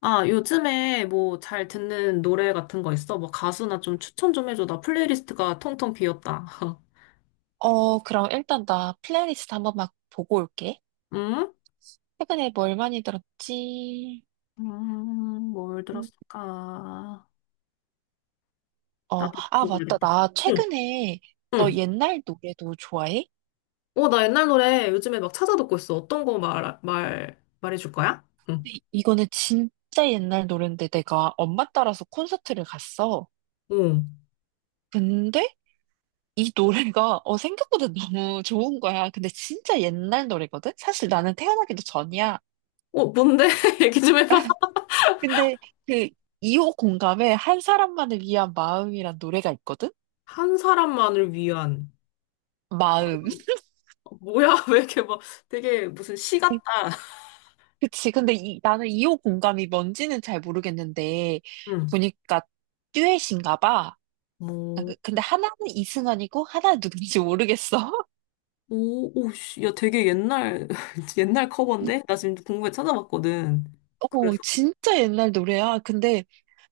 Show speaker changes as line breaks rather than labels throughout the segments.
아, 요즘에 뭐 잘 듣는 노래 같은 거 있어? 뭐 가수나 좀 추천 좀 해줘. 나 플레이리스트가 텅텅 비었다.
그럼 일단 나 플레이리스트 한번 막 보고 올게.
응?
최근에 뭘 많이 들었지?
음, 뭘
음,
들었을까? 나도
맞다.
모르겠다.
나
응,
최근에 너
응.
옛날 노래도 좋아해?
어, 나 옛날 노래 요즘에 막 찾아 듣고 있어. 어떤 거 말해줄 거야? 응.
근데 이거는 진짜 옛날 노래인데 내가 엄마 따라서 콘서트를 갔어.
어.
근데 이 노래가 생각보다 너무 좋은 거야. 근데 진짜 옛날 노래거든? 사실 나는 태어나기도 전이야.
어, 뭔데? 얘기 좀 해봐.
근데 그 2호 공감에 한 사람만을 위한 마음이란 노래가 있거든?
한 사람만을 위한.
마음.
어, 뭐야? 왜 이렇게 막 되게 무슨 시 같다.
그치. 근데 나는 2호 공감이 뭔지는 잘 모르겠는데,
응.
보니까 듀엣인가 봐.
뭐
근데 하나는 이승환이고, 하나는 누군지 모르겠어.
오, 오, 씨, 야, 되게 옛날, 옛날 커버인데? 나 지금 궁금해 찾아봤거든. 그래서,
진짜 옛날 노래야. 근데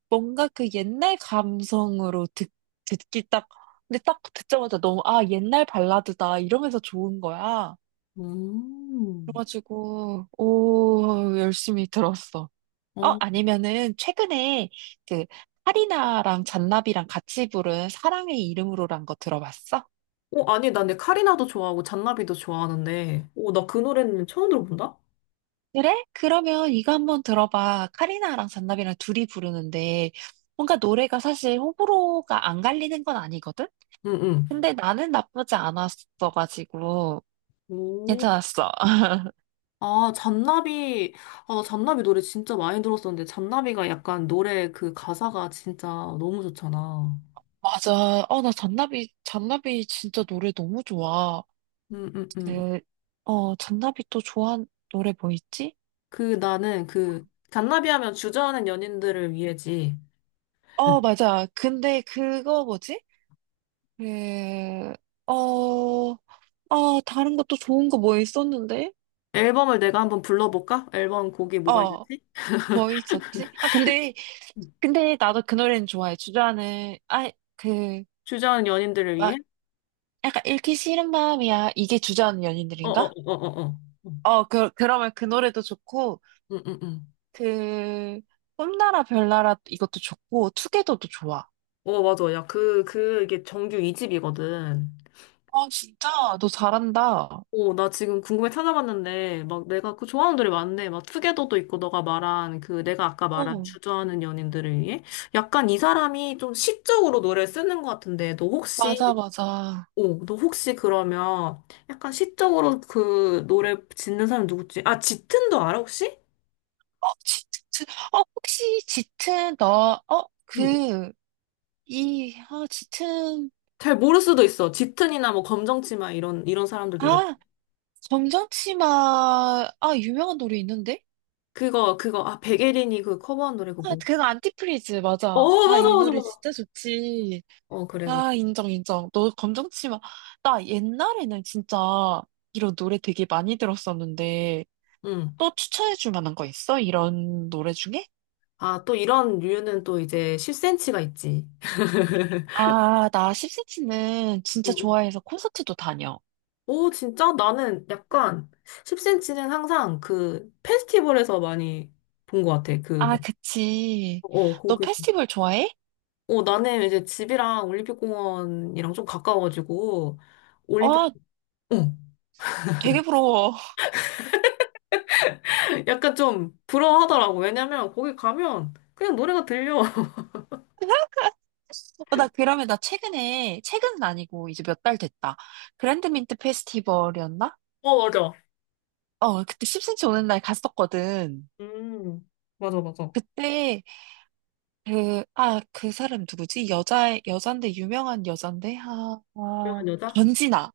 뭔가 그 옛날 감성으로 듣기 딱, 근데 딱 듣자마자 너무, 아, 옛날 발라드다. 이러면서 좋은 거야.
음,
그래가지고, 오, 열심히 들었어.
어,
아니면은 최근에 그 카리나랑 잔나비랑 같이 부른 사랑의 이름으로란 거 들어봤어?
어, 아니, 나 근데 카리나도 좋아하고 잔나비도 좋아하는데, 오, 나 그 노래는 처음 들어본다?
그래? 그러면 이거 한번 들어봐. 카리나랑 잔나비랑 둘이 부르는데 뭔가 노래가 사실 호불호가 안 갈리는 건 아니거든?
응, 응.
근데 나는 나쁘지 않았어가지고
오,
괜찮았어.
아, 잔나비, 아, 나 잔나비 노래 진짜 많이 들었었는데, 잔나비가 약간 노래 그 가사가 진짜 너무 좋잖아.
맞아. 나 잔나비 진짜 노래 너무 좋아.
응, 응, 응.
그, 잔나비 또 좋아하는 노래 뭐 있지?
그 나는 그, 잔나비 하면 주저하는 연인들을 위해지.
맞아. 근데 그거 뭐지? 그, 어, 다른 것도 좋은 거 뭐 있었는데?
앨범을 내가 한번 불러볼까? 앨범 곡이 뭐가
어,
있는지?
뭐 있었지? 근데,
음.
근데 나도 그 노래는 좋아해. 그,
주저하는 연인들을 위해?
막, 약간 읽기 싫은 마음이야. 이게 주저하는 연인들인가?
어어어어어어.
그러면 그 노래도 좋고,
응응응.
그, 꿈나라 별나라 이것도 좋고, 투게더도 좋아.
어, 맞아. 야, 이게 정규 2집이거든.
어, 진짜, 너 잘한다.
어, 나 지금 궁금해 찾아봤는데, 막 내가 그 좋아하는 노래 많네. 막 투게더도 있고, 너가 말한 그, 내가 아까 말한
어,
주저하는 연인들을 위해? 약간 이 사람이 좀 시적으로 노래를 쓰는 것 같은데, 너 혹시,
맞아, 맞아.
어, 너 혹시 그러면 약간 시적으로 그 노래 짓는 사람 누구지? 아, 짙은도 알아, 혹시?
어, 짙은, 혹시 짙은 너, 짙은,
잘 모를 수도 있어. 짙은이나 뭐 검정치마 이런 사람들 노래.
아, 검정치마, 유명한 노래 있는데?
그거 아 백예린이 그 커버한 노래 그거 뭐?
그거 안티프리즈,
어
맞아.
맞아
이
맞아
노래
맞아.
진짜 좋지.
어 그래 그래.
인정, 인정. 너 검정치마. 나 옛날에는 진짜 이런 노래 되게 많이 들었었는데,
응.
또 추천해줄 만한 거 있어? 이런 노래 중에?
아 또 이런 류는 또 이제 10cm가 있지.
나 10cm는 진짜
응, 응.
좋아해서 콘서트도 다녀.
오 진짜 나는 약간 10cm는 항상 그 페스티벌에서 많이 본 것 같아. 그 막,
그치.
어,
너
거기.
페스티벌 좋아해?
어, 나는 이제 집이랑 올림픽공원이랑 좀 가까워가지고, 올림픽,
아,
어,
되게 부러워.
약간 좀 부러워하더라고. 왜냐면 거기 가면 그냥 노래가 들려.
나 그러면 나 최근에 최근은 아니고 이제 몇 달 됐다. 그랜드민트 페스티벌이었나?
어, 맞아.
그때 10cm 오는 날 갔었거든.
음, 맞아, 맞아.
그때 그 그 사람 누구지? 여자 여잔데 유명한 여잔데
유명한 여자?
권진아.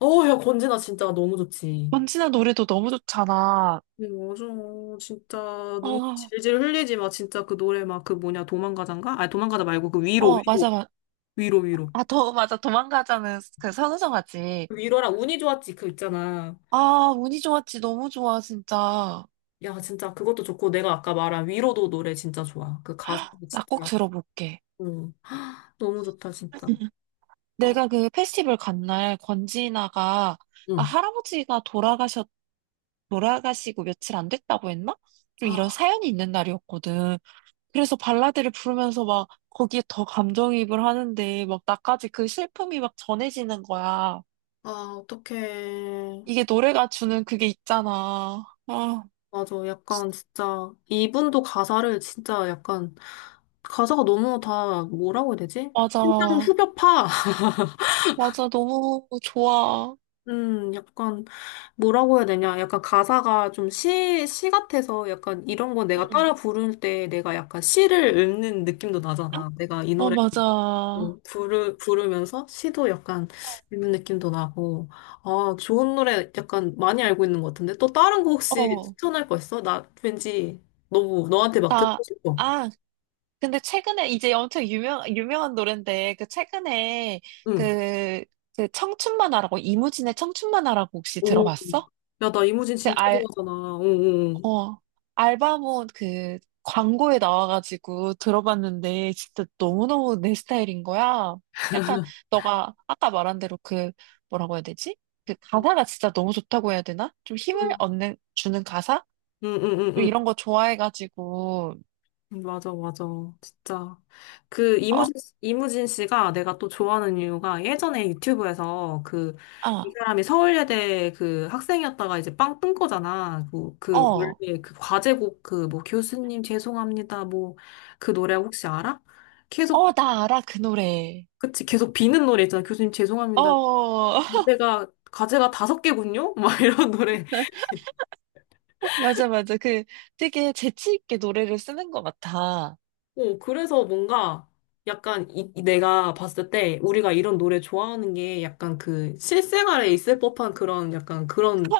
어, 야, 권진아 진짜 너무 좋지.
권진아 노래도 너무 좋잖아.
맞아. 진짜 눈
어
질질 흘리지 마. 진짜 그 노래 막 그 뭐냐 도망가자인가? 아니 도망가자 말고 그 위로 위로
맞아, 맞아.
위로 위로.
아더 맞아. 도망가자는 그 선우정 하지.
그 위로랑 운이 좋았지, 그 있잖아.
운이 좋았지. 너무 좋아 진짜.
야, 진짜 그것도 좋고, 내가 아까 말한 위로도 노래 진짜 좋아. 그 가수
나 꼭
진짜.
들어볼게.
응. 너무 좋다, 진짜. 아,
내가 그 페스티벌 간 날 권지나가
응.
할아버지가 돌아가셨 돌아가시고 며칠 안 됐다고 했나? 좀 이런
아,
사연이 있는 날이었거든. 그래서 발라드를 부르면서 막 거기에 더 감정이입을 하는데 막 나까지 그 슬픔이 막 전해지는 거야.
아, 어떡해.
이게 노래가 주는 그게 있잖아.
맞아. 약간 진짜 이분도 가사를 진짜 약간 가사가 너무 다 뭐라고 해야 되지? 심장
맞아.
후벼파.
맞아. 너무 좋아.
약간 뭐라고 해야 되냐? 약간 가사가 좀 시 같아서 약간 이런 거 내가
응.
따라 부를 때 내가 약간 시를 읊는 느낌도 나잖아. 내가 이 노래
맞아.
부르면서 시도 약간 읊는 느낌도 나고. 아, 좋은 노래 약간 많이 알고 있는 것 같은데? 또 다른 거 혹시
어,
추천할 거 있어? 나 왠지 너무 너한테 막
나,
듣고 싶어.
아, 근데 최근에 이제 엄청 유명한 노래인데 그 최근에
응.
그 그 청춘만화라고 이무진의 청춘만화라고 혹시
오,
들어봤어?
야, 나 이무진
그
진짜
알,
좋아하잖아. 어, 어,
어, 알바몬 그 광고에 나와가지고 들어봤는데 진짜 너무너무 내 스타일인 거야. 약간 너가 아까 말한 대로 그 뭐라고 해야 되지? 그 가사가 진짜 너무 좋다고 해야 되나? 좀
어.
힘을 얻는 주는 가사?
응, 응, 응, 응.
좀
응.
이런 거 좋아해가지고
응, 맞아, 맞아. 진짜. 그,
어,
이무진, 이무진 씨가 내가 또 좋아하는 이유가 예전에 유튜브에서 그, 이
아,
사람이 서울예대 그 학생이었다가 이제 빵 뜬 거잖아.
어,
원래 그 과제곡 그, 뭐, 교수님 죄송합니다. 뭐, 그 노래 혹시 알아? 계속,
나 알아 그 노래.
그치, 계속 비는 노래 있잖아. 교수님 죄송합니다.
어,
내가 과제가 다섯 개군요? 막 이런 노래.
맞아, 맞아. 그 되게 재치 있게 노래를 쓰는 것 같아.
어, 그래서 뭔가 약간 이 내가 봤을 때 우리가 이런 노래 좋아하는 게 약간 그 실생활에 있을 법한 그런 약간 그런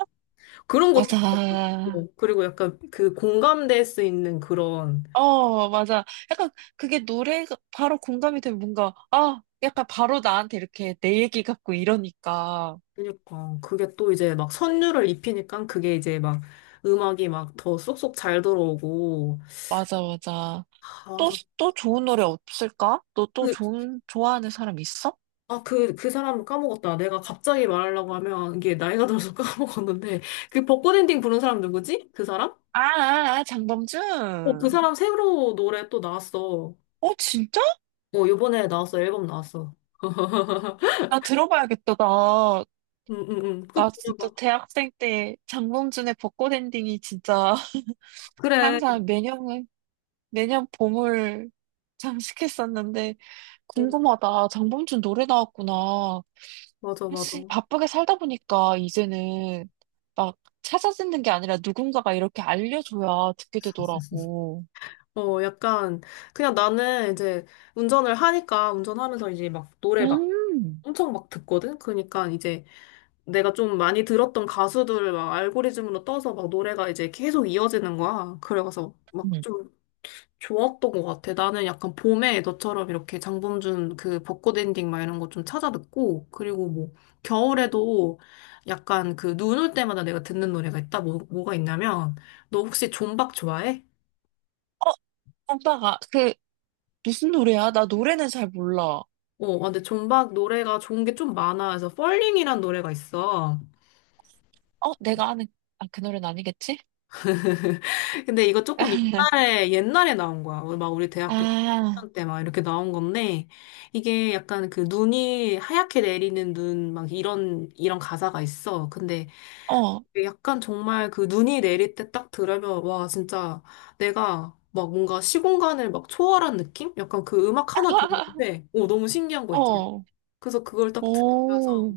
그런 것들
맞아.
있고 그리고 약간 그 공감될 수 있는 그런
맞아. 약간 그게 노래가 바로 공감이 되면 뭔가, 약간 바로 나한테 이렇게 내 얘기 같고 이러니까.
그러니까 그게 또 이제 막 선율을 입히니까 그게 이제 막 음악이 막 더 쏙쏙 잘 들어오고
맞아, 맞아.
아, 저
또 좋은 노래 없을까? 너 또
그,
좋아하는 사람 있어?
아, 그 사람 까먹었다. 내가 갑자기 말하려고 하면 이게 나이가 들어서 까먹었는데 그 벚꽃 엔딩 부른 사람 누구지? 그 사람? 어, 그
장범준.
사람 새로 노래 또 나왔어.
진짜?
어, 요번에 나왔어. 앨범 나왔어.
나 들어봐야겠다.
응, 응, 응. 꼭
나 진짜
들어봐.
대학생 때 장범준의 벚꽃 엔딩이 진짜
그래.
항상 매년 봄을 장식했었는데,
응,
궁금하다. 장범준 노래 나왔구나.
맞아, 맞아.
사실 바쁘게 살다 보니까 이제는 막 찾아 듣는 게 아니라 누군가가 이렇게 알려줘야 듣게 되더라고.
어, 약간, 그냥 나는 이제 운전을 하니까, 운전하면서 이제 막 노래 막
음.
엄청 막 듣거든? 그러니까 이제 내가 좀 많이 들었던 가수들을 막 알고리즘으로 떠서 막 노래가 이제 계속 이어지는 거야. 그래가서 막
음.
좀 좋았던 것 같아. 나는 약간 봄에 너처럼 이렇게 장범준 그 벚꽃 엔딩 막 이런 거 좀 찾아 듣고, 그리고 뭐, 겨울에도 약간 그 눈 올 때마다 내가 듣는 노래가 있다. 뭐가 있냐면, 너 혹시 존박 좋아해?
어, 오빠가 그 무슨 노래야? 나 노래는 잘 몰라.
어, 아, 근데 존박 노래가 좋은 게 좀 많아. 그래서 펄링이란 노래가 있어.
내가 아는 그 노래는 아니겠지?
근데 이거 조금 옛날에 나온 거야. 우리 대학교
아,
때 막 이렇게 나온 건데, 이게 약간 그 눈이 하얗게 내리는 눈, 막 이런 가사가 있어. 근데
어,
약간 정말 그 눈이 내릴 때 딱 들으면 와 진짜 내가 막 뭔가 시공간을 막 초월한 느낌? 약간 그 음악 하나 듣는데 오 너무 신기한 거 있지.
어,
그래서 그걸 딱 들으면서
오,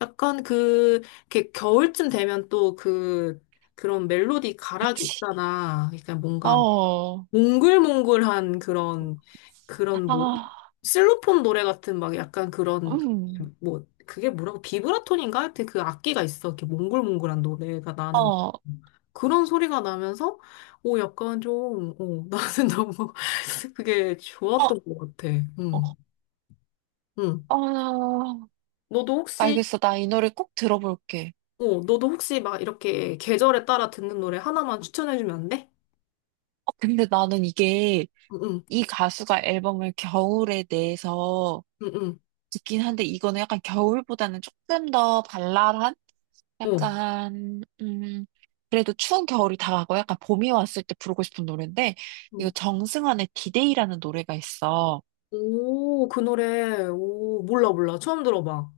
약간 그 이렇게 겨울쯤 되면 또 그 그런 멜로디 가락이
그치.
있잖아. 그러니까 뭔가
어.
몽글몽글한 그런 그런 뭐
아,
실로폰 노래 같은 막 약간 그런 그
음,
뭐 그게 뭐라고 비브라톤인가 하여튼 그 악기가 있어 이렇게 몽글몽글한 노래가
어,
나는
어,
그런 소리가 나면서 오 약간 좀 오, 나는 너무 그게 좋았던 것 같아
어.
음, 응
아,
너도 혹시
알겠어. 나 이 노래 꼭 들어볼게.
어 너도 혹시 막 이렇게 계절에 따라 듣는 노래 하나만 추천해주면 안 돼?
근데 나는 이게 이 가수가 앨범을 겨울에 내서
응응응응
듣긴 한데 이거는 약간 겨울보다는 조금 더 발랄한?
어
약간, 그래도 추운 겨울이 다가고 약간 봄이 왔을 때 부르고 싶은 노래인데, 이거
응.
정승환의 디데이라는 노래가 있어.
오, 그 노래. 오, 몰라, 몰라. 처음 들어봐.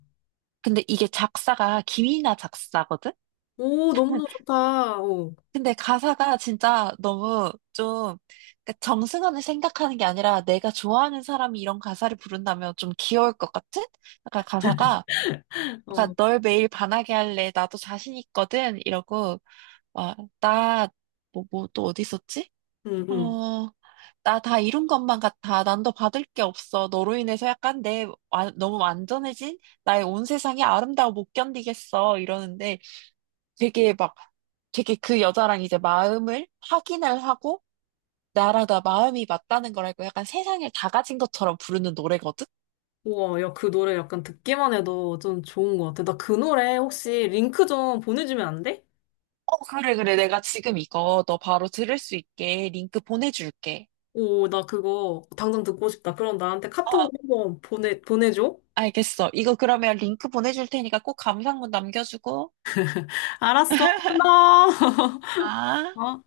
근데 이게 작사가 김이나 작사거든?
오, 너무너무 좋다. 오,
근데 가사가 진짜 너무 좀 그러니까 정승환을 생각하는 게 아니라 내가 좋아하는 사람이 이런 가사를 부른다면 좀 귀여울 것 같은? 약간 가사가 그러니까
어,
널 매일 반하게 할래 나도 자신 있거든 이러고 와나뭐뭐 또 어디 있었지?
응, 응.
어 나 다 이룬 것만 같아 난 더 받을 게 없어 너로 인해서 약간 너무 완전해진 나의 온 세상이 아름다워 못 견디겠어 이러는데 되게 막, 되게 그 여자랑 이제 마음을 확인을 하고, 나랑 나 마음이 맞다는 걸 알고 약간 세상을 다 가진 것처럼 부르는 노래거든?
우와, 야, 그 노래 약간 듣기만 해도 좀 좋은 것 같아. 나 그 노래 혹시 링크 좀 보내주면 안 돼?
그래, 그래. 내가 지금 이거 너 바로 들을 수 있게 링크 보내줄게.
오, 나 그거 당장 듣고 싶다. 그럼 나한테
어,
카톡으로 한번 보내줘.
알겠어. 이거 그러면 링크 보내줄 테니까 꼭 감상문 남겨주고.
알았어. 고마워.
아.
어.